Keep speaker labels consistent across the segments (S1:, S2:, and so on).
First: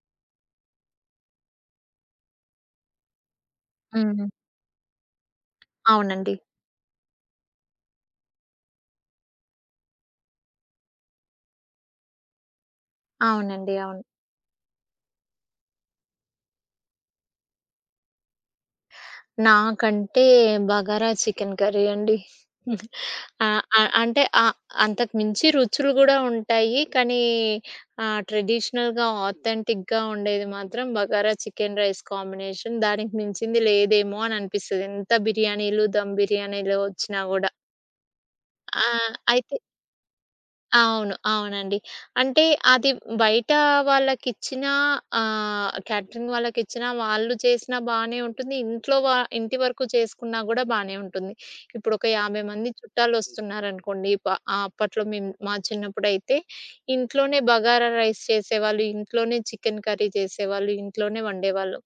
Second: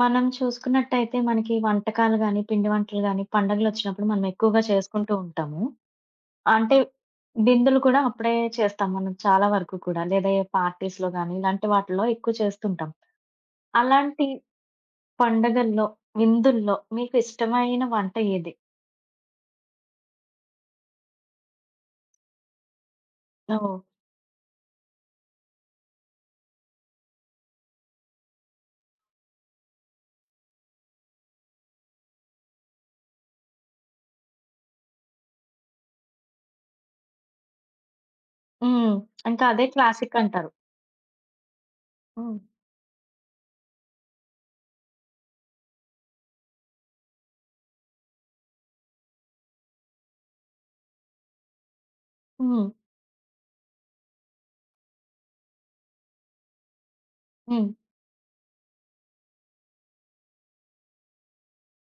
S1: మనం చూసుకున్నట్టయితే మనకి వంటకాలు గాని, పిండి వంటలు గాని పండగలొచ్చినప్పుడు మనం
S2: హ్మ్.
S1: ఎక్కువగా చేసుకుంటూ ఉంటాము.
S2: అవునండి.
S1: అంటే విందులు కూడా అప్పుడే చేస్తాం మనం చాలా వరకు కూడా. లేదా ఏ పార్టీస్‌లో గాని ఇలాంటి వాటిల్లో ఎక్కువ చేస్తుంటాం.
S2: అవునండి. అవును.
S1: అలాంటి పండగల్లో, విందుల్లో మీకు ఇష్టమైన వంట ఏది?
S2: నాకంటే బగారా చికెన్ కర్రీ అండి. ఆ!
S1: ఓహ్!
S2: ఆ! అంటే ఆహ్, అంతకు మించి రుచులు గూడా ఉంటాయి. కానీ ట్రెడిషనల్‌గా, ఆథెంటిక్‌గా ఉండేది మాత్రం బగారా చికెన్ రైస్ కాంబినేషన్. దానికి మించింది లేదేమో అని అనిపిస్తది. ఎంత బిర్యానీలు, దమ్ బిర్యానీలు వచ్చినా గూడా. ఆ!
S1: హ్మ్. ఇంకా
S2: అయితే
S1: అదే క్లాసిక్ అంటారు.
S2: అవును. అవునండి.
S1: హ్మ్.
S2: అంటే అది బయట వాళ్ళకిచ్చినా, క్యాటరింగ్ వాళ్ళకిచ్చినా వాళ్ళు చేసినా బానే ఉంటుంది. ఇంట్లో వ ఇంటి వరకు చేసుకున్నా గూడా బానే ఉంటుంది. ఇప్పుడొక 50
S1: హ్మ్.
S2: మంది చుట్టాలొస్తున్నారనుకోండి. అప్పట్లో మా చిన్నప్పుడైతే ఇంట్లోనే
S1: హ్మ్.
S2: బగారా రైస్ చేసేవాళ్ళు, ఇంట్లోనే చికెన్ కర్రీ చేసేవాళ్ళు, ఇంట్లోనే వండేవాళ్ళు.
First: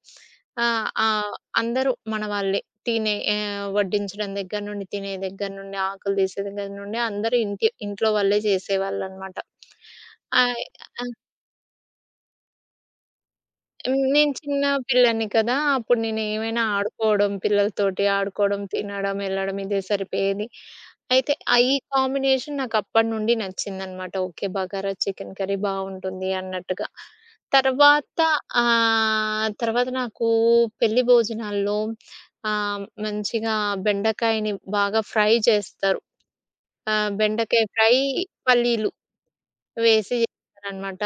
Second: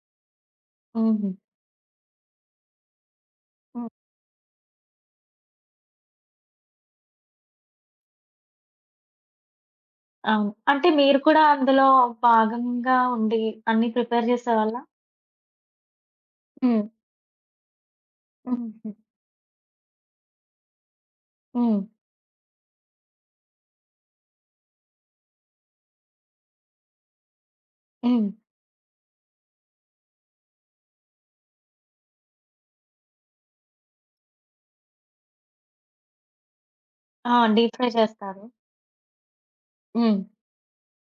S2: ఆహ్,
S1: హుహు.
S2: ఆహ్, అందరూ మన వాళ్ళే.
S1: హ్మ్.
S2: వడ్డించడం దగ్గర నుండి, తినే దగ్గర నుండి, ఆకులు తీసే దగ్గర నుండి అందరూ ఇంట్లో వాళ్ళే చేసేవాళ్ళనమాట.
S1: అవును.
S2: ఆహ్,
S1: అంటే
S2: ఆ!
S1: మీరు కూడా అందులో భాగంగా ఉండి అన్నీ
S2: హ్మ్.
S1: ప్రిపేర్
S2: నేను చిన్న
S1: చేసేవాళ్ళా?
S2: పిల్లని కదా! అప్పుడు నేనేమైనా
S1: హ్మ్.
S2: ఆడుకోవడం, పిల్లలతోటి ఆడుకోవడం,
S1: హ్మ్. హుహు.
S2: తినడం, ఎళ్ళడం ఇదే సరిపోయేది. అయితే ఆ ఈ
S1: హ్మ్.
S2: కాంబినేషన్ నాకప్పటి నుండి నచ్చిందనమాట. ఓకే. బగారా చికెన్ కర్రీ బావుంటుంది అన్నట్టుగా. తర్వాత
S1: హ్మ్.
S2: తర్వాత నాకు పెళ్లి భోజనాల్లో మంచిగా బెండకాయని బాగా ఫ్రై చేస్తారు.
S1: ఆ!
S2: బెండకాయ
S1: డీప్ ఫ్రై
S2: ఫ్రై,
S1: చేస్తారు.
S2: పల్లీలు వేసి
S1: హ్మ్.
S2: చేస్తారనమాట.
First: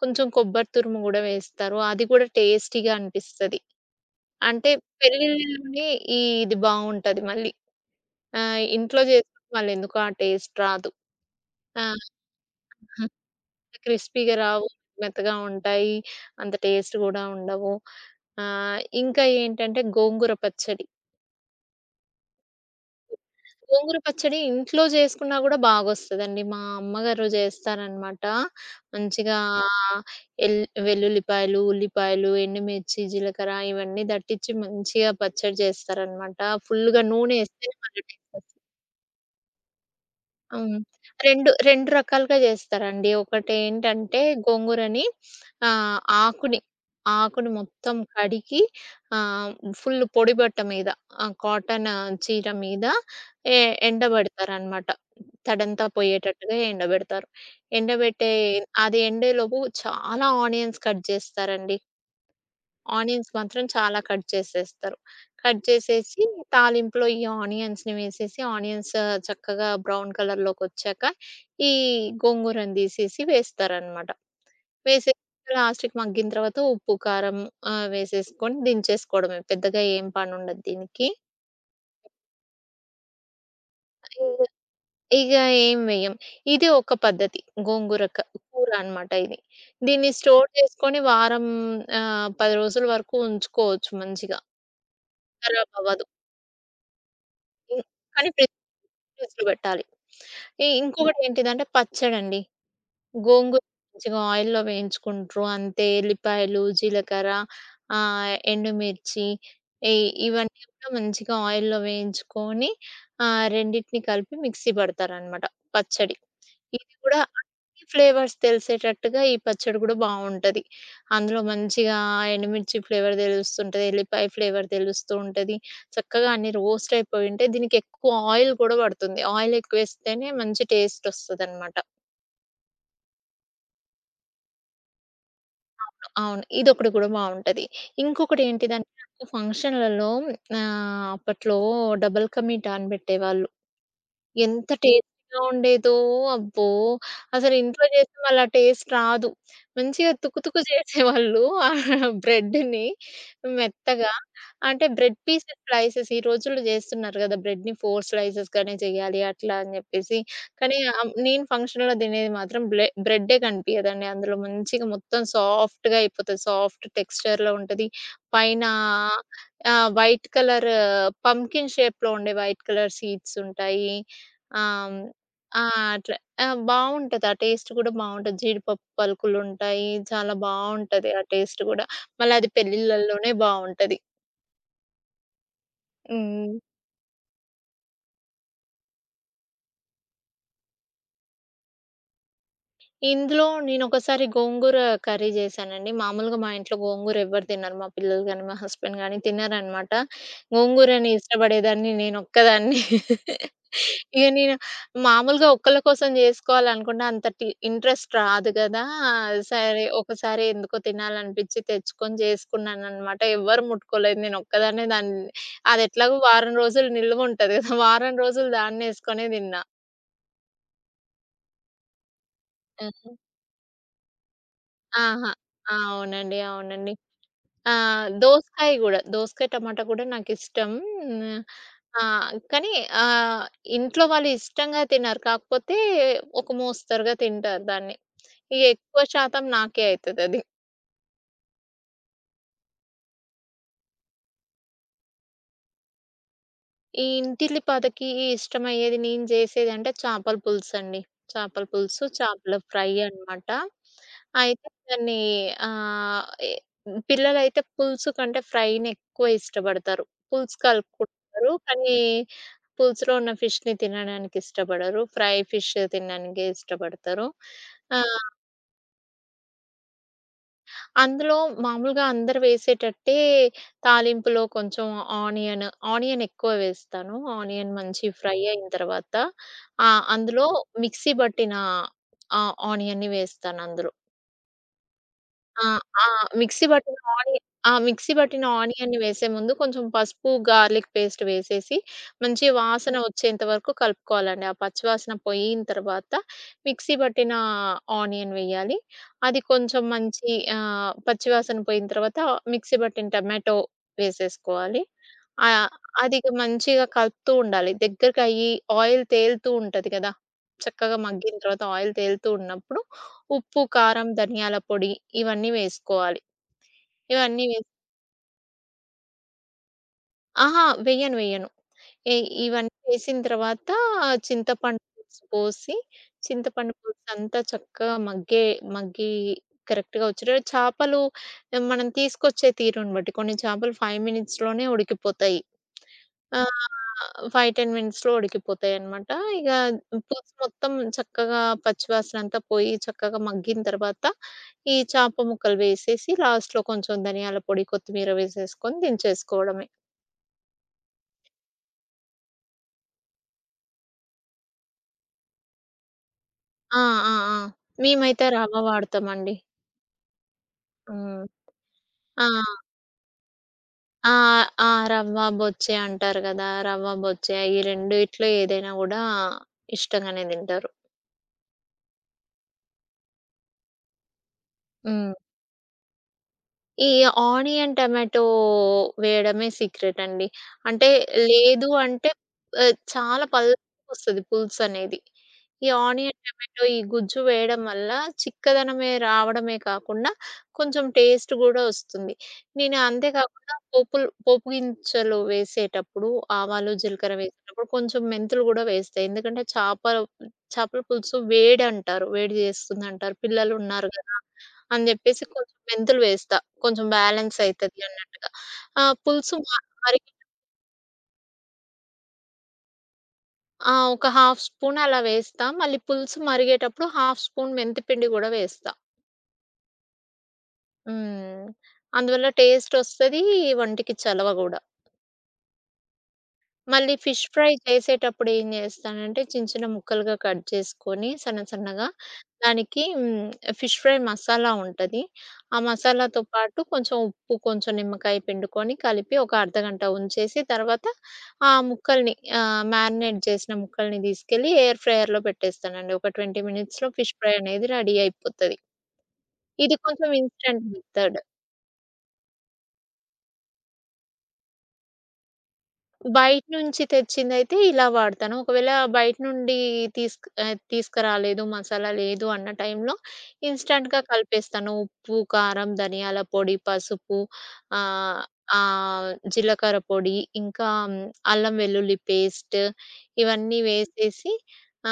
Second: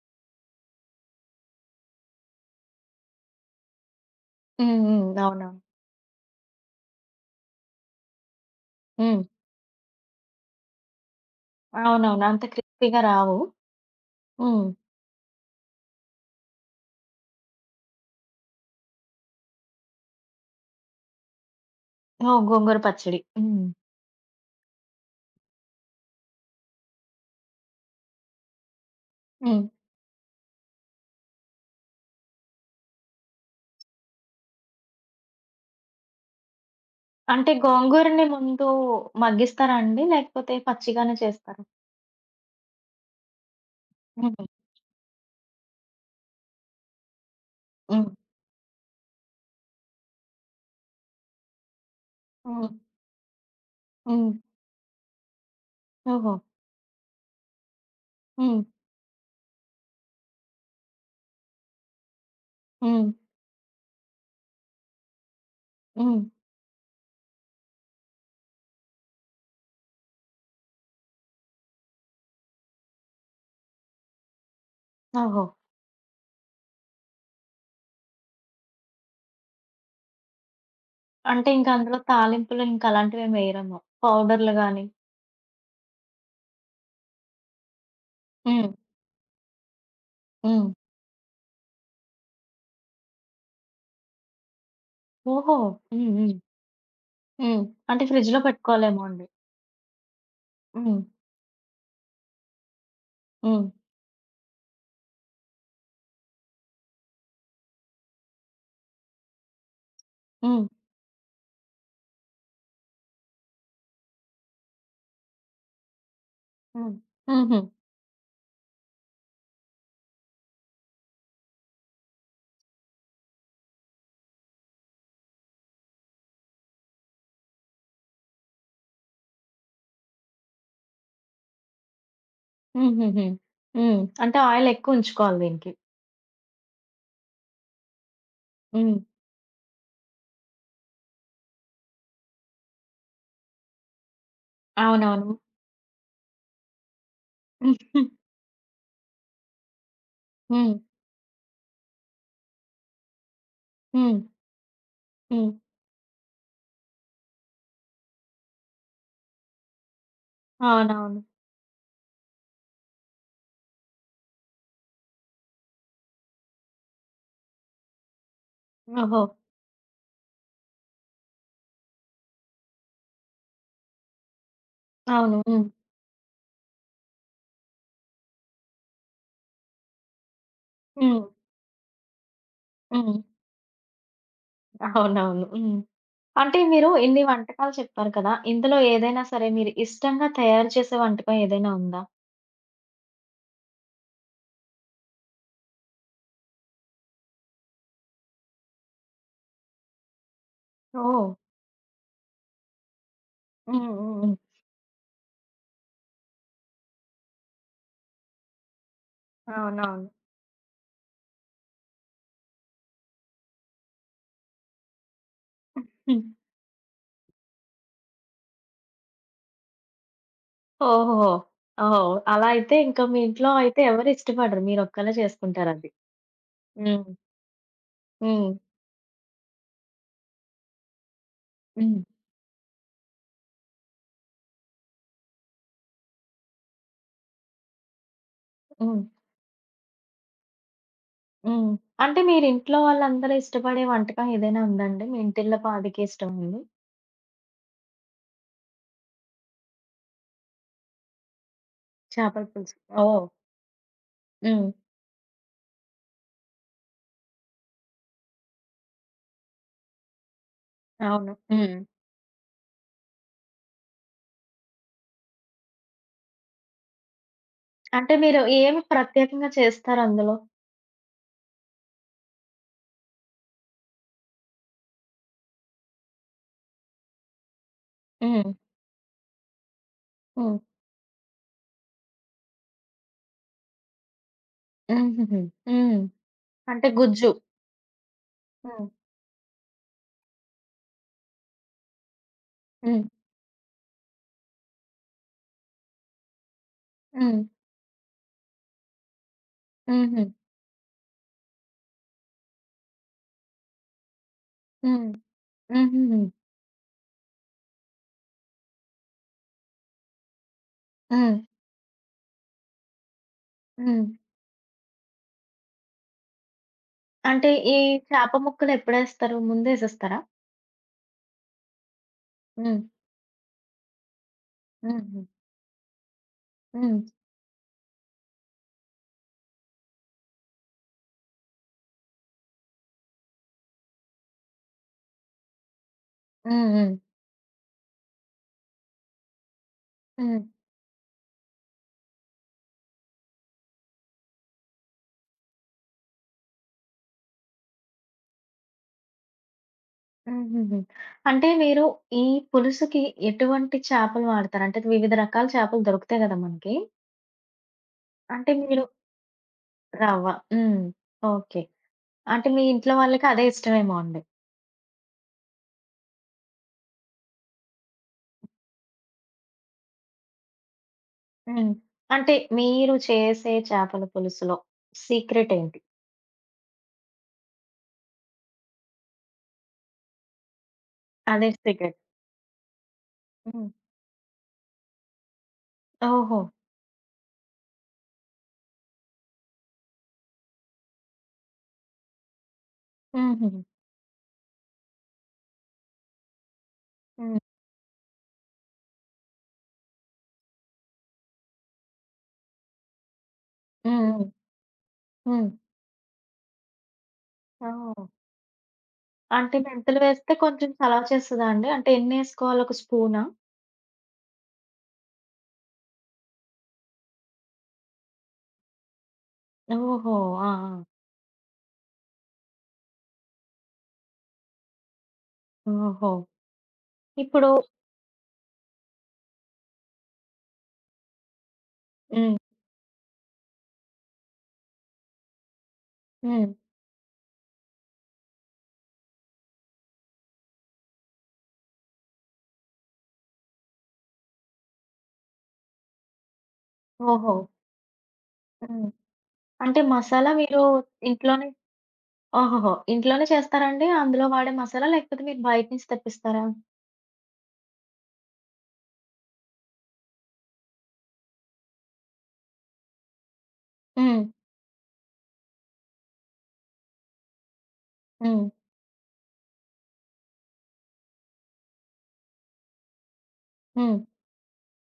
S2: కొంచెం కొబ్బరి తురుము గూడా వేస్తారు. అది కూడా టేస్టీగా అనిపిస్తది. అంటే
S1: హ్మ్. హ్మ్. అవునవును.
S2: పెరుగులోనే ఇది బావుంటది మళ్ళీ. ఇంట్లో
S1: హ్మ్.
S2: చేస్తే మళ్ళెందుకో ఆ టేస్ట్ రాదు. ఆ!
S1: అవునవును. అంత క్రిస్పీ‌గా రావు.
S2: క్రిస్పీగా రావు,
S1: హ్మ్.
S2: మెత్తగా ఉంటాయి, అంత టేస్ట్ గూడా ఉండవు. ఇంకా ఏంటంటే గోంగూర పచ్చడి.
S1: ఓహ్! గోంగూర పచ్చడి. హ్మ్.
S2: గోంగూర పచ్చడి ఇంట్లో చేసుకున్నా గూడా బాగొస్తదండి. మా అమ్మగారు జేస్తారనమాట. మంచిగా
S1: హ్మ్.
S2: ఎల్ వెల్లుల్లిపాయలు, ఉల్లిపాయలు, ఎండుమిర్చి, జీలకర్ర ఇవన్నీ దట్టిచ్చి మంచిగా పచ్చడి జేస్తారనమాట. ఫుల్‌గా నూనె
S1: అంటే
S2: ఏస్తే మళ్ళీ
S1: గోంగూరని
S2: టేస్ట్.
S1: ముందు మగ్గిస్తారా అండి? లేకపోతే
S2: హ్మ్.
S1: పచ్చిగానే
S2: 2,
S1: చేస్తారా?
S2: 2 రకాలుగా జేస్తారండి. ఒకటేంటంటే
S1: హ్మ్.
S2: గోంగూరని ఆహ్, ఆకుని, ఆకుని మొత్తం
S1: హ్మ్.
S2: కడిగి ఆహ్, ఫుల్ పొడి బట్ట మీద, కాటన్ చీర
S1: హ్మ్.
S2: మీద ఎ
S1: హ్మ్.
S2: ఎండబెడతారనమాట. తడంతా
S1: ఓహో!
S2: పోయేటట్టుగా ఎండబెడతారు. ఎండబెట్టే
S1: హ్మ్.
S2: అది ఎండేలోపు చాలా ఆనియన్స్ కట్ జేస్తారండి.
S1: హ్మ్.
S2: ఆనియన్స్ మాత్రం చాలా కట్ చేసేస్తారు. కట్
S1: హ్మ్.
S2: చేసేసి తాలింపులో ఈ ఆనియన్స్‌ని వేసేసి, ఆనియన్స్ చక్కగా బ్రౌన్ కలర్‌లోకొచ్చాక ఈ గోంగూరను తీసేసి వేస్తారనమాట. వేసేసి
S1: ఓహో!
S2: లాస్ట్‌కి మగ్గిన తర్వాత ఉప్పు, కారం వేసేసుకొని దించేసుకోవడమే. పెద్దగా ఏం పనుండదు దీనికి.
S1: అంటే ఇంక అందులో తాలింపులు ఇంక అలాంటివేమి వేయరేమో.
S2: ఇగ
S1: పౌడర్‌లు గాని.
S2: ఇగ ఏం వేయం. ఇది ఒక పద్ధతి. గోంగూర కూర
S1: హ్మ్.
S2: అనమాట ఇది. దీన్ని స్టోర్
S1: హ్మ్.
S2: చేసుకొని వారం, 10 రోజుల వరకు ఉంచుకోవచ్చు మంచిగా.
S1: ఓహో!
S2: ఖరాబవ్వదు.
S1: హ్మ్. హ్మ్. హ్మ్.
S2: హ్మ్.
S1: అంటే
S2: కానీ
S1: ఫ్రిడ్జ్‌లో పెట్టుకోవాలేమో అండి.
S2: టేస్ట్‌లో పెట్టాలి.
S1: హ్మ్.
S2: ఇంకొకటేంటిదంటే పచ్చడండి. గోంగూర
S1: హ్మ్.
S2: మంచిగా ఆయిల్‌లో వేయించుకుంట్రు. అంతే ఎల్లిపాయలు, జీలకర్ర, ఎండుమిర్చి ఇ ఇవన్నీ
S1: హ్మ్.
S2: కూడా మంచిగా ఆయిల్‌లో వేయించుకొని రెండిటిని కలిపి మిక్సీ పడతారనమాట పచ్చడి.
S1: హ్మ్.
S2: ఇది కూడా
S1: హుహు.
S2: అన్ని ఫ్లేవర్స్ తెలిసేటట్టుగా ఈ పచ్చడి కూడా బావుంటది. అందులో మంచిగా ఎండుమిర్చి ఫ్లేవర్ తెలుస్తుంటది. ఎల్లిపాయ ఫ్లేవర్ తెలుస్తూ ఉంటది. చక్కగా అన్ని రోస్ట్ అయిపోయి ఉంటాయి. దీనికి ఎక్కువ ఆయిల్ కూడా పడుతుంది. ఆయిల్ ఎక్కువేస్తేనే మంచి టేస్ట్ ఒస్తదనమాట.
S1: హుహుహు. హ్మ్. అంటే ఆయిలెక్కువ ఉంచుకోవాలి దీనికి.
S2: అవును. అవును. ఇదొకటి కూడా బావుంటది. ఇంకొకటి ఏంటిదంటే
S1: హ్మ్.
S2: నాకు ఫంక్షన్‌లలో అప్పట్లో డబుల్ కా మీఠా అని పెట్టేవాళ్ళు. ఎంత
S1: అవునవును.
S2: టేస్టీగా ఉండేదో! అబ్బో! అసలు ఇంట్లో చేస్తే మళ్ళా టేస్ట్ రాదు. మంచిగా తుకు తుకు
S1: హ్మ్.
S2: చేసేవాళ్ళు ఆ బ్రెడ్‌ని మెత్తగా.
S1: హ్మ్.
S2: అంటే బ్రెడ్
S1: హ్మ్.
S2: పీసెస్ స్లైసెస్ ఈ రోజుల్లో చేస్తున్నారు కదా! బ్రెడ్‌ని 4 స్లైసెస్ గానే చేయాలి అట్లా అని చెప్పేసి. కానీ
S1: అవునవును.
S2: నేను ఫంక్షన్‌లో తినేది మాత్రం బ్రెడ్డే కనిపియదండి. అందులో మంచిగా మొత్తం సాఫ్ట్‌గా అయిపోతది. సాఫ్ట్ టెక్స్చర్‌లో ఉంటది. పైన
S1: ఓహో!
S2: ఆహ్, వైట్ కలర్ పంకిన్ షేప్‌లో ఉండే వైట్ కలర్ సీడ్స్ ఉంటాయి. ఆ! హ్మ్.
S1: అవును. హ్మ్.
S2: ఆ! అట్లా. ఆ! బావుంటది. ఆ టేస్ట్ కూడా బావుంటది. జీడిపప్పు పలుకులుంటాయి. చాలా బావుంటది
S1: హ్మ్.
S2: ఆ టేస్ట్ గూడా. మళ్ళది
S1: హ్మ్.
S2: పెళ్ళిళ్ళలోనే బావుంటది.
S1: అవునవును. హ్మ్.
S2: హ్మ్.
S1: అంటే మీరు ఇన్ని వంటకాలు చెప్పారు కదా! ఇందులో ఏదైనా సరే మీరు ఇష్టంగా తయారు చేసే వంటకం ఏదైనా ఉందా?
S2: ఇందులో నేనొకసారి గోంగూర కర్రీ జేశానండి. మామూలుగా మా ఇంట్లో గోంగూర ఎవ్వరు తినరు. మా పిల్లలు గాని, మా హస్బెండ్ గాని తినరనమాట. గోంగూరని
S1: ఓహ్!
S2: ఇష్టపడేదాన్ని నేనొక్కదాన్ని. ఇగ
S1: హ్మ్. హ్మ్. హ్మ్.
S2: మామూలుగా ఒక్కళ్ళ కోసం జేసుకోవాలనుకున్న అంత ఇంట్రెస్ట్ రాదు గదా! సరే
S1: అవునవును.
S2: ఒకసారి ఎందుకో తినాలనిపిచ్చి తెచ్చుకొని జేసుకున్నాననమాట. ఎవ్వరు ముట్టుకోలేదు. నేనొక్కదాన్నే దాన్ని. అదెట్లాగో
S1: హ్మ్.
S2: వారం రోజులు నిల్వుంటది గదా! వారం రోజులు దాన్నేసుకొనే తిన్నా.
S1: ఓహోహో! ఓహో! అలా అయితే ఇంకా
S2: ఆహా!
S1: మీ ఇంట్లో అయితే ఎవరు ఇష్టపడరు. మీరొక్కళ్ళే
S2: ఆహా! ఆ!
S1: చేసుకుంటారది.
S2: అవునండి. అవునండి.
S1: హ్మ్.
S2: ఆ!
S1: హ్మ్.
S2: దోసకాయ గూడా. దోసకాయ, టమాటా కూడా నాకిష్టం. హ్మ్.
S1: హ్మ్.
S2: కానీ ఆహ్, ఇంట్లో వాళ్ళు ఇష్టంగా తినరు. కాకపోతే ఒక మోస్తరుగా తింటారు దాన్ని. ఇగ
S1: హ్మ్.
S2: ఎక్కువ శాతం నాకే అయితదది.
S1: హ్మ్. అంటే మీరింట్లో వాళ్ళందరూ ఇష్టపడే వంటకం ఏదైనా ఉందండి? మీ ఇంటిల్ల పాదికి ఇష్టమైంది?
S2: ఇంటిల్లిపాదకి ఇష్టమయ్యేది నేను జేసేదంటే చేపల పులుసండి. చేపల పులుసు,
S1: చేపల
S2: చేపల
S1: పులుసు.
S2: ఫ్రై
S1: ఓహ్!
S2: అన్నమాట.
S1: హ్మ్.
S2: అయితే దాన్ని ఆహ్, ఎ పిల్లలైతే పులుసు కంటే ఫ్రైనెక్కువ ఇష్టపడతారు. పులుసు
S1: అవును.
S2: కలుపుకుంటారు.
S1: హ్మ్.
S2: కానీ పులుసులో ఉన్న ఫిష్‌ని తినడానికి ఇష్టపడరు. ఫ్రై ఫిష్ తినడానికే ఇష్టపడతారు. ఆ!
S1: అంటే మీరు ఏమి ప్రత్యేకంగా చేస్తారు అందులో?
S2: అందులో మామూలుగా అందరూ వేసేటట్టే తాలింపులో కొంచెం ఆనియన్, ఆనియన్ ఎక్కువ వేస్తాను. ఆనియన్ మంచి ఫ్రై
S1: హ్మ్.
S2: అయిన తర్వాత, ఆ! అందులో
S1: హ్మ్.
S2: మిక్సీ బట్టిన ఆ ఆనియన్‌ని వేస్తానందులో.
S1: హుహుహు.
S2: ఆ!
S1: హ్మ్.
S2: ఆ! మిక్సీ
S1: అంటే
S2: పట్టిన
S1: గుజ్జు.
S2: ఆని ఆ! మిక్సీ పట్టిన
S1: హ్మ్.
S2: ఆనియన్‌ని వేసే ముందు కొంచెం పసుపు, గార్లిక్ పేస్ట్ వేసేసి, మంచి వాసన
S1: హ్మ్.
S2: వచ్చేంత వరకు కలుపుకోవాలండి. ఆ పచ్చివాసన పోయిన తర్వాత మిక్సీ పట్టిన
S1: హ్మ్.
S2: ఆనియన్ వేయాలి. అది కొంచెం
S1: హుహు.
S2: మంచి ఆహ్, పచ్చివాసన పోయిన తర్వాత మిక్సీ పట్టిన టమాటో వేసేసుకోవాలి.
S1: హ్మ్.
S2: ఆహ్, అది
S1: హుహుహు.
S2: ఇక మంచిగా కలుపుతూ ఉండాలి. దగ్గరకయ్యి ఆయిల్ తేలుతూ ఉంటది కదా! చక్కగా
S1: హ్మ్.
S2: మగ్గిన తర్వాత ఆయిల్ తేలుతూ ఉన్నప్పుడు ఉప్పు,
S1: హ్మ్.
S2: కారం, ధనియాల పొడి ఇవన్నీ వేసుకోవాలి. ఇవన్నీ
S1: అంటే
S2: వేసి
S1: ఈ చేప ముక్కలు ఎప్పుడేస్తారు? ముందేసేస్తారా?
S2: అహా! వెయ్యను. వెయ్యను. ఇ ఇవన్నీ
S1: హ్మ్.
S2: వేసిన తర్వాత చింతపండు
S1: హుహు.
S2: పులుసు పోసి, చింతపండు
S1: హ్మ్.
S2: పులుసంతా చక్కగా మగ్గి కరెక్ట్‌గా వచ్చేటట్టు చేపలు, మనం తీసుకొచ్చే తీరుని బట్టి కొన్ని చేపలు 5 మినిట్స్‌లోనే ఉడికిపోతాయి. ఆ!
S1: హ్మ్. హ్మ్.
S2: 5, 10 మినిట్స్‌లో ఉడికిపోతాయన్నమాట. ఇగ పులుసు
S1: హ్మ్.
S2: మొత్తం చక్కగా పచ్చివాసనంతా పోయి చక్కగా మగ్గిన తర్వాత ఈ చేప ముక్కలు వేసేసి లాస్ట్‌లో కొంచెం ధనియాల పొడి, కొత్తిమీర వేసేసుకొని దించేసుకోవడమే.
S1: హుహుహు. అంటే మీరు ఈ పులుసుకి ఎటువంటి చేపలు వాడతారు? అంటే వివిధ రకాల చేపలు దొరుకుతాయి గదా! మనకి.
S2: ఆ! ఆ! ఆ! మేమైతే
S1: అంటే
S2: రవ్వ
S1: మీరు
S2: వాడతామండి.
S1: రవ్వ. హ్మ్.
S2: హ్మ్.
S1: ఓకే.
S2: ఆ!
S1: అంటే మీ ఇంట్లో వాళ్ళకి అదే ఇష్టమేమో
S2: ఆ!
S1: అండి.
S2: ఆ! రవ్వ, బొచ్చే అంటారు గదా! రవ్వ, బొచ్చే ఈ రెండిట్లో ఏదైనా గూడా ఇష్టంగానే తింటారు.
S1: హ్మ్. అంటే మీరు చేసే చేపల పులుసులో
S2: హ్మ్.
S1: సీక్రెట్ ఏంటి?
S2: ఈ ఆనియన్, టమాటో వేయడమే సీక్రెట్ అండి. అంటే
S1: అదే
S2: లేదు
S1: సీక్రెట్.
S2: అంటే ఆహ్, చాలా
S1: హ్మ్.
S2: పల్చగొస్తది పులుసనేది. ఈ ఆనియన్,
S1: ఓహో!
S2: టమాటో ఈ గుజ్జు వేయడం వల్ల చిక్కదనమే రావడమే కాకుండా కొంచెం టేస్ట్ గూడా ఒస్తుంది. నేను అంతే
S1: హుహు.
S2: కాకుండా పోపు గింజలు వేసేటప్పుడు, ఆవాలు, జీలకర్ర
S1: హ్మ్. హ్మ్.
S2: వేసేటప్పుడు కొంచెం మెంతులు గూడా వేస్తా. ఎందుకంటే చేపల చేపల పులుసు వేడంటారు. వేడి జేస్తుందంటారు. పిల్లలున్నారు గదా!
S1: హ్మ్.
S2: అని జెప్పేసి
S1: హ్మ్.
S2: కొంచెం మెంతులు వేస్తా. కొంచెం బ్యాలెన్స్ అయితది
S1: ఓహ్!
S2: అన్నట్టుగా. ఆహ్, పులుసు మ
S1: అంటే మెంతులు
S2: మరిగి
S1: వేస్తే కొంచెం చలవ చేస్తదా అండి? అంటే ఎన్నేసుకోవాలి? ఒక స్పూనా?
S2: ఆ! ఒక హాఫ్ స్పూన్ అలా వేస్తా. మళ్ళీ పులుసు మరిగేటప్పుడు హాఫ్ స్పూన్ మెంతి పిండి గూడా వేస్తా.
S1: ఓహో! ఆ! ఆ!
S2: హ్మ్. అందువల్ల టేస్ట్ ఒస్తది. వంటికి చలవ గూడా.
S1: ఓహో!
S2: మళ్ళీ ఫిష్
S1: ఇప్పుడు
S2: ఫ్రై చేసేటప్పుడు ఏం చేస్తానంటే, చిన్న చిన్న ముక్కలుగా కట్ చేసుకొని సన్న సన్నగా,
S1: హ్మ్.
S2: దానికి ఫిష్ ఫ్రై మసాలా ఉంటది. ఆ మసాలాతో
S1: హ్మ్.
S2: పాటు కొంచెం ఉప్పు, కొంచెం నిమ్మకాయ పిండుకొని కలిపి ఒక అర్ధగంట ఉంచేసి, తర్వాత ఆ ముక్కల్ని, మ్యారినేట్ చేసిన ముక్కల్ని తీసుకెళ్ళి ఎయిర్ ఫ్రైయర్‌లో పెట్టేస్తానండి. ఒక 20 మినిట్స్‌లో ఫిష్
S1: ఓహో!
S2: ఫ్రై అనేది రెడీ అయిపోతది.
S1: హ్మ్.
S2: ఇది
S1: అంటే
S2: కొంచెం
S1: మసాలా మీరు
S2: ఇన్‌స్టంట్ మెథడ్.
S1: ఇంట్లోనే ఓహోహో! ఇంట్లోనే చేస్తారండి? అందులో వాడే మసాలా? లేకపోతే మీరు బయట నుంచి
S2: బయట
S1: తెప్పిస్తారా?
S2: నుంచి తెచ్చిందైతే ఇలా వాడతాను. ఒకవేళ బయట నుండి తీసుక్ ఆహ్, తీసుకురాలేదు, మసాలా లేదు అన్న టైంలో ఇన్‌స్టంట్‌గా
S1: హ్మ్.
S2: కలిపేస్తాను. ఉప్పు, కారం, ధనియాల పొడి, పసుపు ఆహ్,
S1: హ్మ్.
S2: ఆహ్, జీలకర్ర పొడి, ఇంకా అల్లం వెల్లుల్లి పేస్ట్ ఇవన్నీ
S1: హ్మ్.
S2: వేసేసి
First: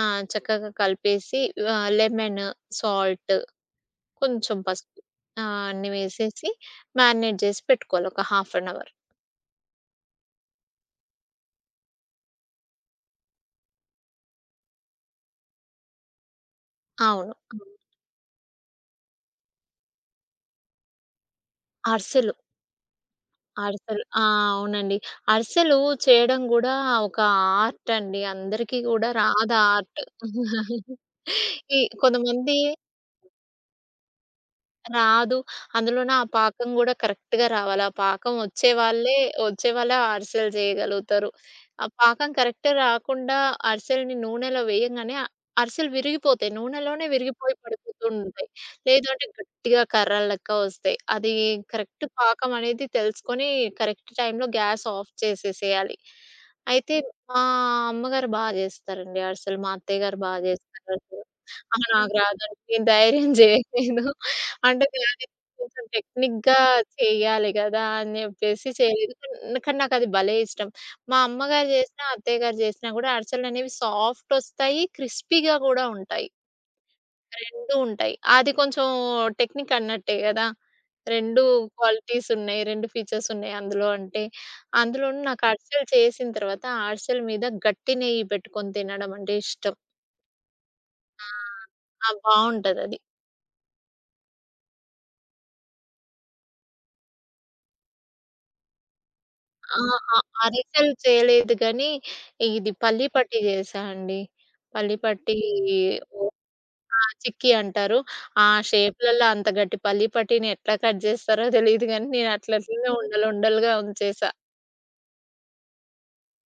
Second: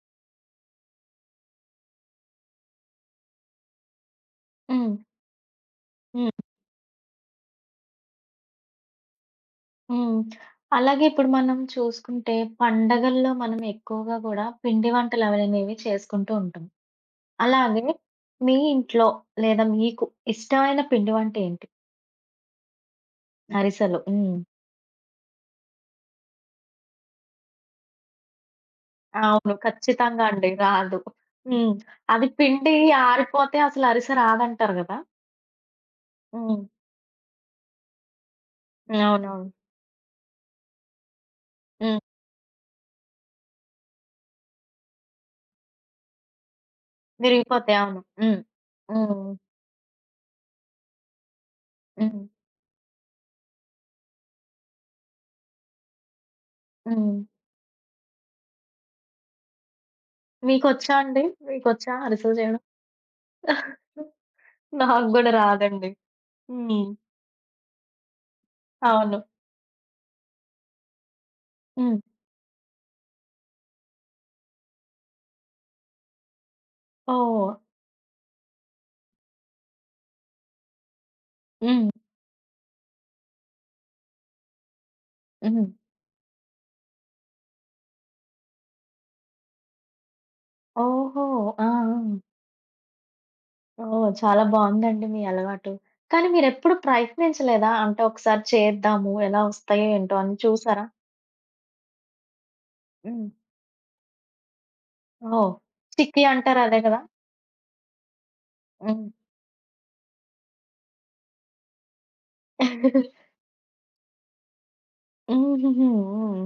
S2: చక్కగా కలిపేసి, లెమన్, సాల్ట్, కొంచెం
S1: హ్మ్.
S2: పసుపు ఆహ్, అన్నీ
S1: హ్మ్.
S2: వేసేసి మ్యారినేట్ చేసి పెట్టుకోవాలి ఒక హాఫ్ అన్ అవర్.
S1: హ్మ్. అలాగే ఇప్పుడు మనం చూసుకుంటే పండగల్లో మనం ఎక్కువగా గూడా పిండి వంటలవనేవి చేసుకుంటూ ఉంటాం.
S2: అవును.
S1: అలాగే మీ ఇంట్లో లేదా మీకు ఇష్టమైన పిండి వంట ఏంటి?
S2: అరిసెలు.
S1: అరిసెలు.
S2: అరిసెలు. ఆ!
S1: హ్మ్.
S2: అవునండి. అరిసెలు చేయడం గూడా ఒక ఆర్ట్ అండి. అందరికీ గూడా
S1: అవును.
S2: రాదు ఆ ఆర్ట్.
S1: ఖచ్చితంగా అండి. రాదు. హ్మ్.
S2: ఈ
S1: అది
S2: కొంతమంది
S1: పిండి ఆరిపోతే అసలు అరిసె రాదంటారు గదా!
S2: రాదు. అందులోన ఆ
S1: హ్మ్.
S2: పాకం గూడా కరెక్ట్‌గా రావాలి. ఆ పాకం వచ్చేవాళ్ళే
S1: అవునవును.
S2: వచ్చేవాళ్ళే ఆ అరిసెలు చేయగలుగుతారు. ఆ
S1: హ్మ్.
S2: పాకం కరెక్ట్ రాకుండా అరిసెలని నూనెలో వేయంగానే అరిసెలు విరిగిపోతాయి. నూనెలోనే విరిగిపోయి
S1: విరిగిపోతాయి. అవును.
S2: పడిపోతూ
S1: హ్మ్.
S2: ఉంటాయి. లేదు అంటే
S1: హ్మ్.
S2: గట్టిగా కర్రల లెక్క వస్తాయి. అది కరెక్ట్
S1: హ్మ్.
S2: పాకం అనేది తెలుసుకొని కరెక్ట్ టైంలో గ్యాస్ ఆఫ్ చేసేసేయాలి. అయితే
S1: హ్మ్.
S2: మా అమ్మగారు బా జేస్తారండి అరిసెలు. మా అత్తయ్య గారు బా జేస్తారు
S1: మీకొచ్చా
S2: అరిసెలు.
S1: అండి?
S2: "ఆహా!
S1: మీకొచ్చా
S2: నాకు
S1: అరిసెలు
S2: రాదండి.
S1: చేయడం?
S2: నేను ధైర్యం జేయలేదు." అంటే
S1: నాకు గూడా
S2: మేనేజ్ కొంచెం
S1: రాదండి.
S2: టెక్నిక్‌గా
S1: హ్మ్.
S2: చేయాలి గదా! అని జెప్పేసి చేయలేదు.
S1: అవును.
S2: కానీ కానీ నాకది భలే ఇష్టం. మా అమ్మగారు
S1: హ్మ్.
S2: జేసినా, అత్తయ్య గారు జేసినా గూడా అరిసెలనేవి సాఫ్టొస్తాయి. క్రిస్పీగా గూడా ఉంటాయి.
S1: ఓహ్!
S2: 2 ఉంటాయి. అది కొంచెం టెక్నిక్ అన్నట్టే గదా! 2
S1: హ్మ్.
S2: క్వాలిటీస్ ఉన్నాయి. 2 ఫీచర్స్ ఉన్నాయి అందులో అంటే. అందులోనూ నాకు
S1: హ్మ్.
S2: అరిసెలు చేసిన తర్వాత ఆ అరిసెల మీద గట్టి నెయ్యి పెట్టుకొని తినడం అంటే ఇష్టం.
S1: ఓహో!
S2: ఆ!
S1: ఆ!
S2: ఆ! బావుంటదది.
S1: ఆ! ఓహ్! చాలా బావుందండి మీ అలవాటు. కానీ మీరెప్పుడు ప్రయత్నించలేదా? అంటే ఒకసారి చేద్దాము, ఎలా వస్తాయో
S2: ఆహా!
S1: ఏంటో అని చూసారా?
S2: అరిసెలు చేయలేదు గానీ, ఇది పల్లి
S1: హ్మ్.
S2: పట్టి చేశా అండి. పల్లి పట్టీ.
S1: ఓహ్! చిక్కీ
S2: ఓహ్!
S1: అంటారు అదే గదా!
S2: ఆ! చిక్కీ అంటారు. ఆ
S1: హ్మ్.
S2: షేప్‌లలో అంత గట్టి పల్లి పట్టీని ఎట్లా కట్ చేస్తారో తెలీదు గానీ, నేను అట్లట్లనే ఉండలుండలుగా ఉంచేశా.
S1: హుహుహు. హ్మ్.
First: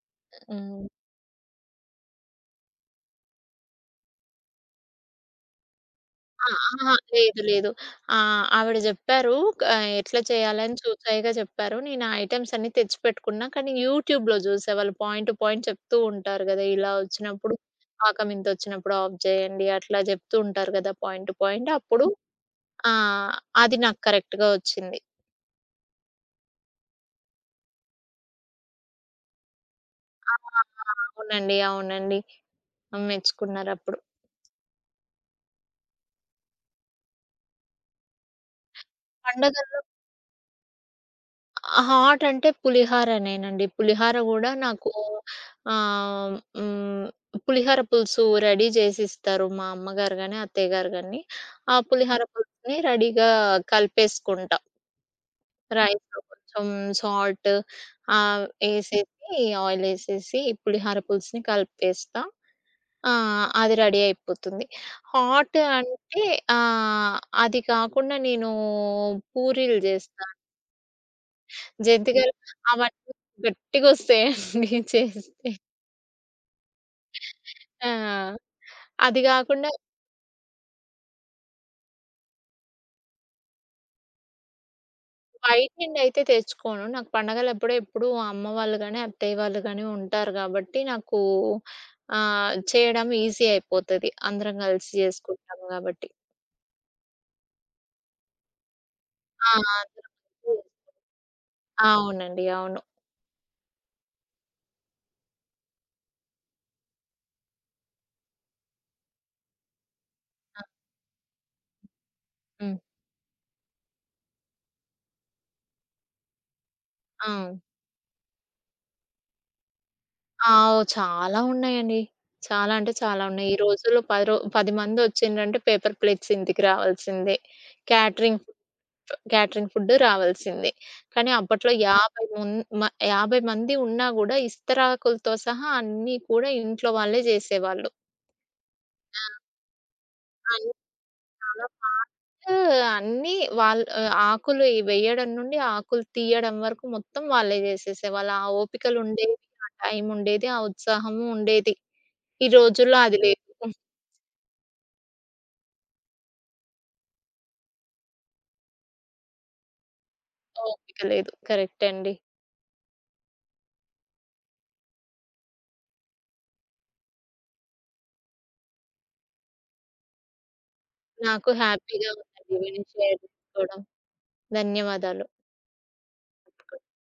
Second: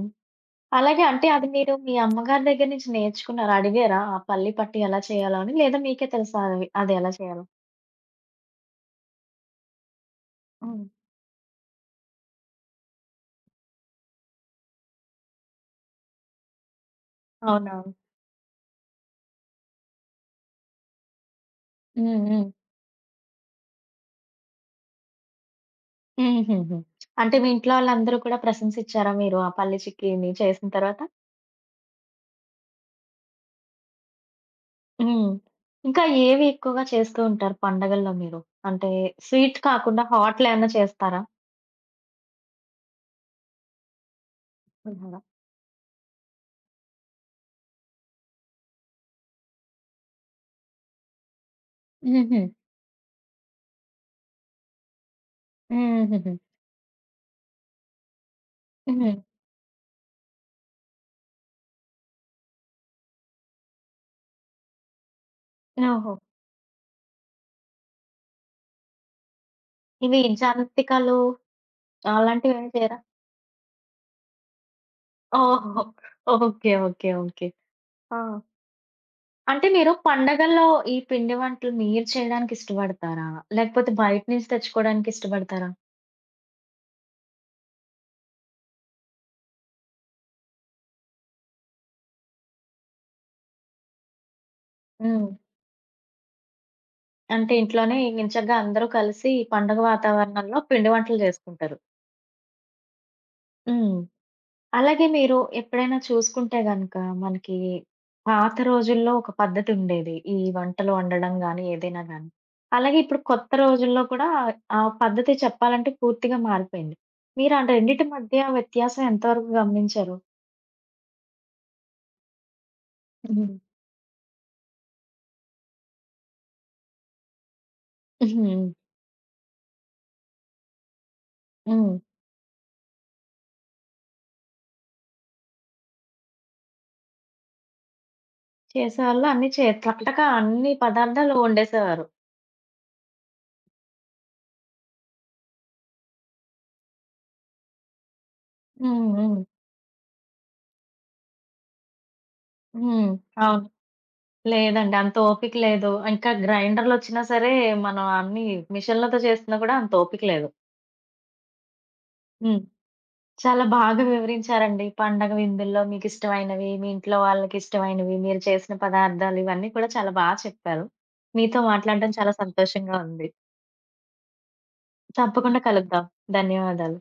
S2: హ్మ్.
S1: అలాగే అంటే అది మీరు మీ అమ్మగారి దగ్గర నుంచి నేర్చుకున్నారా? అడిగారా? ఆ పల్లి పట్టి ఎలా చేయాలో అని? లేదా మీకే తెలుసా
S2: ఆ!
S1: అవి
S2: అహా!
S1: అది ఎలా
S2: లేదు.
S1: చేయాలో?
S2: లేదు. ఆవిడ జెప్పారు. క ఎట్లా చేయాలని
S1: హ్మ్.
S2: చూసాయిగా జెప్పారు. నేను ఆ ఐటెమ్స్ అన్నీ తెచ్చిపెట్టుకున్నా. కానీ యూట్యూబ్‌లో జూసా. వాళ్ళు పాయింట్ టు పాయింట్ చెప్తూ ఉంటారు గదా! ఇలా వచ్చినప్పుడు
S1: అవునా?
S2: పాకం ఇంతొచ్చినప్పుడు ఆఫ్ జేయండి. అట్లా జెప్తూ ఉంటారు గదా! Point to point. అప్పుడు
S1: హ్మ్. హ్మ్.
S2: ఆ! అది నాకు కరెక్ట్‌గా వచ్చింది.
S1: హుహుహు. అంటే మీ ఇంట్లో వాళ్ళందరూ కూడా ప్రశంసిచ్చారా మీరు ఆ పల్లి చిక్కీని చేసిన
S2: ఆ!
S1: తర్వాత?
S2: అవునండి. అవునండి. మెచ్చుకున్నారప్పుడు.
S1: హ్మ్. ఇంకా ఏవి ఎక్కువగా చేస్తూ ఉంటారు పండగల్లో మీరు? అంటే స్వీట్
S2: పండగల్లో
S1: కాకుండా హాట్‌లేమన్నా చేస్తారా?
S2: హాట్ అంటే పులిహారనేనండి. పులిహార గూడా నాకు
S1: పులిహోర.
S2: ఆహ్, హ్మ్. పులిహార పులుసు రెడీ జేసిస్తారు మా అమ్మగారు గాని, అత్తయ్య గారు గాని. ఆ పులిహార
S1: హుహు.
S2: పులుసుని రెడీగా కలిపేసుకుంటా. రైస్‌లో
S1: హుహుహు.
S2: కొంచెం సాల్ట్ ఆహ్,
S1: హ్మ్. హ్మ్.
S2: ఏసేసి, ఆయిలేసేసి పులిహార పులుసుని కలిపేస్తా. ఆ! అది రెడీ అయిపోతుంది. హాట్
S1: ఓహో!
S2: అంటే ఆహ్, అది కాకుండా నేను పూరీలు
S1: ఇవి
S2: జేస్తా.
S1: జంతికలు
S2: జంతికలు
S1: అలాంటివేమి చేయరా?
S2: అవన్నీ గట్టిగొస్తాయండి చేస్తే.
S1: ఓహో! ఓకే. ఓకే. ఓకే. ఆ!
S2: ఆ! అది
S1: అంటే
S2: గాకుండా
S1: మీరు పండగల్లో ఈ పిండి వంటలు మీరు చేయడానికి ఇష్టపడతారా? లేకపోతే బయట నుంచి తెచ్చుకోవడానికి ఇష్టపడతారా?
S2: బయటినుండయితే తెచ్చుకోను. నాకు పండగలప్పుడే ఎప్పుడూ అమ్మ వాళ్ళు గాని, అత్తయ్య వాళ్ళు గాని ఉంటారు గాబట్టి నాకు చేయడం ఈజీ అయిపోతది. అందరం గలిసి
S1: హ్మ్.
S2: జేసుకుంటాం గాబట్టి.
S1: అంటే ఇంట్లోనే ఇంచగ్గా అందరూ కలిసి ఈ
S2: ఆ!
S1: పండగ
S2: అందరం కలిసి
S1: వాతావరణంలో పిండి వంటలు చేసుకుంటారు.
S2: అవునండి. అవును.
S1: హ్మ్. అలాగే మీరు ఎప్పుడైనా చూసుకుంటే గనక మనకి పాత రోజుల్లో ఒక పద్ధతి ఉండేది. ఈ
S2: ఆ!
S1: వంటలు వండడం గానీ, ఏదైనా గానీ.
S2: హ్మ్.
S1: అలాగే ఇప్పుడు కొత్త రోజుల్లో కూడా ఆ పద్ధతి చెప్పాలంటే పూర్తిగా మారిపోయింది.
S2: ఆ!
S1: మీరు ఆ రెండిటి మధ్య వ్యత్యాసం ఎంతవరకు గమనించారు?
S2: ఆ! ఓహ్! చాలా ఉన్నాయండి. చాలా అంటే చాలా
S1: హ్మ్.
S2: ఉన్నాయి. ఈ రోజుల్లో పది రో 10 మందొచ్చిండ్రంటే పేపర్ ప్లేట్స్ ఇంటికి రావాల్సిందే. క్యాటరింగ్
S1: హ్మ్.
S2: క్యాటరింగ్ ఫుడ్ రావాల్సిందే. కానీ అప్పట్లో
S1: హ్మ్.
S2: 50 ముం మ 50 మంది ఉన్నా గూడా ఇస్తరాకులతో సహా అన్నీ కూడా ఇంట్లో వాళ్ళే జేసేవాళ్ళు. ఆ!
S1: చేసేవాళ్ళు అన్నీ టకటక అన్ని
S2: అన్నీ
S1: పదార్థాలు
S2: చాలా
S1: వండేసేవారు.
S2: ఫాస్ట్ అన్నీ వాళ్ళు ఆకులు ఈ వేయడం నుండి ఆకులు తీయడం వరకు మొత్తం వాళ్ళే జేసేసేవాళ్ళు. ఆ ఓపికలు
S1: హ్మ్.
S2: ఉండేవి.
S1: హ్మ్.
S2: ఆ టైం ఉండేది. ఆ ఉత్సాహము ఉండేది. ఈ రోజుల్లో
S1: హ్మ్.
S2: అది లేదు.
S1: అవును.
S2: హ్మ్.
S1: లేదండి. అంత ఓపిక లేదు. ఇంకా గ్రైండర్‌లొచ్చినా సరే, మనం అన్నీ మిషన్‌లతో చేస్తున్నా కూడా అంత ఓపిక లేదు.
S2: ఓపిక లేదు. కరెక్టే అండి.
S1: హ్మ్. చాలా బాగా వివరించారండి. పండగ విందుల్లో మీకిష్టమైనవి, మీ ఇంట్లో వాళ్ళకిష్టమైనవి, మీరు చేసిన పదార్థాలు ఇవన్నీ కూడా చాలా బా చెప్పారు.
S2: నాకు
S1: మీతో
S2: హ్యాపీగా
S1: మాట్లాడడం చాలా
S2: ఉందండి ఈవెనింగ్
S1: సంతోషంగా
S2: షేర్
S1: ఉంది.
S2: చేసుకోవడం. ధన్యవాదాలు.
S1: తప్పకుండా కలుద్దాం. ధన్యవాదాలు.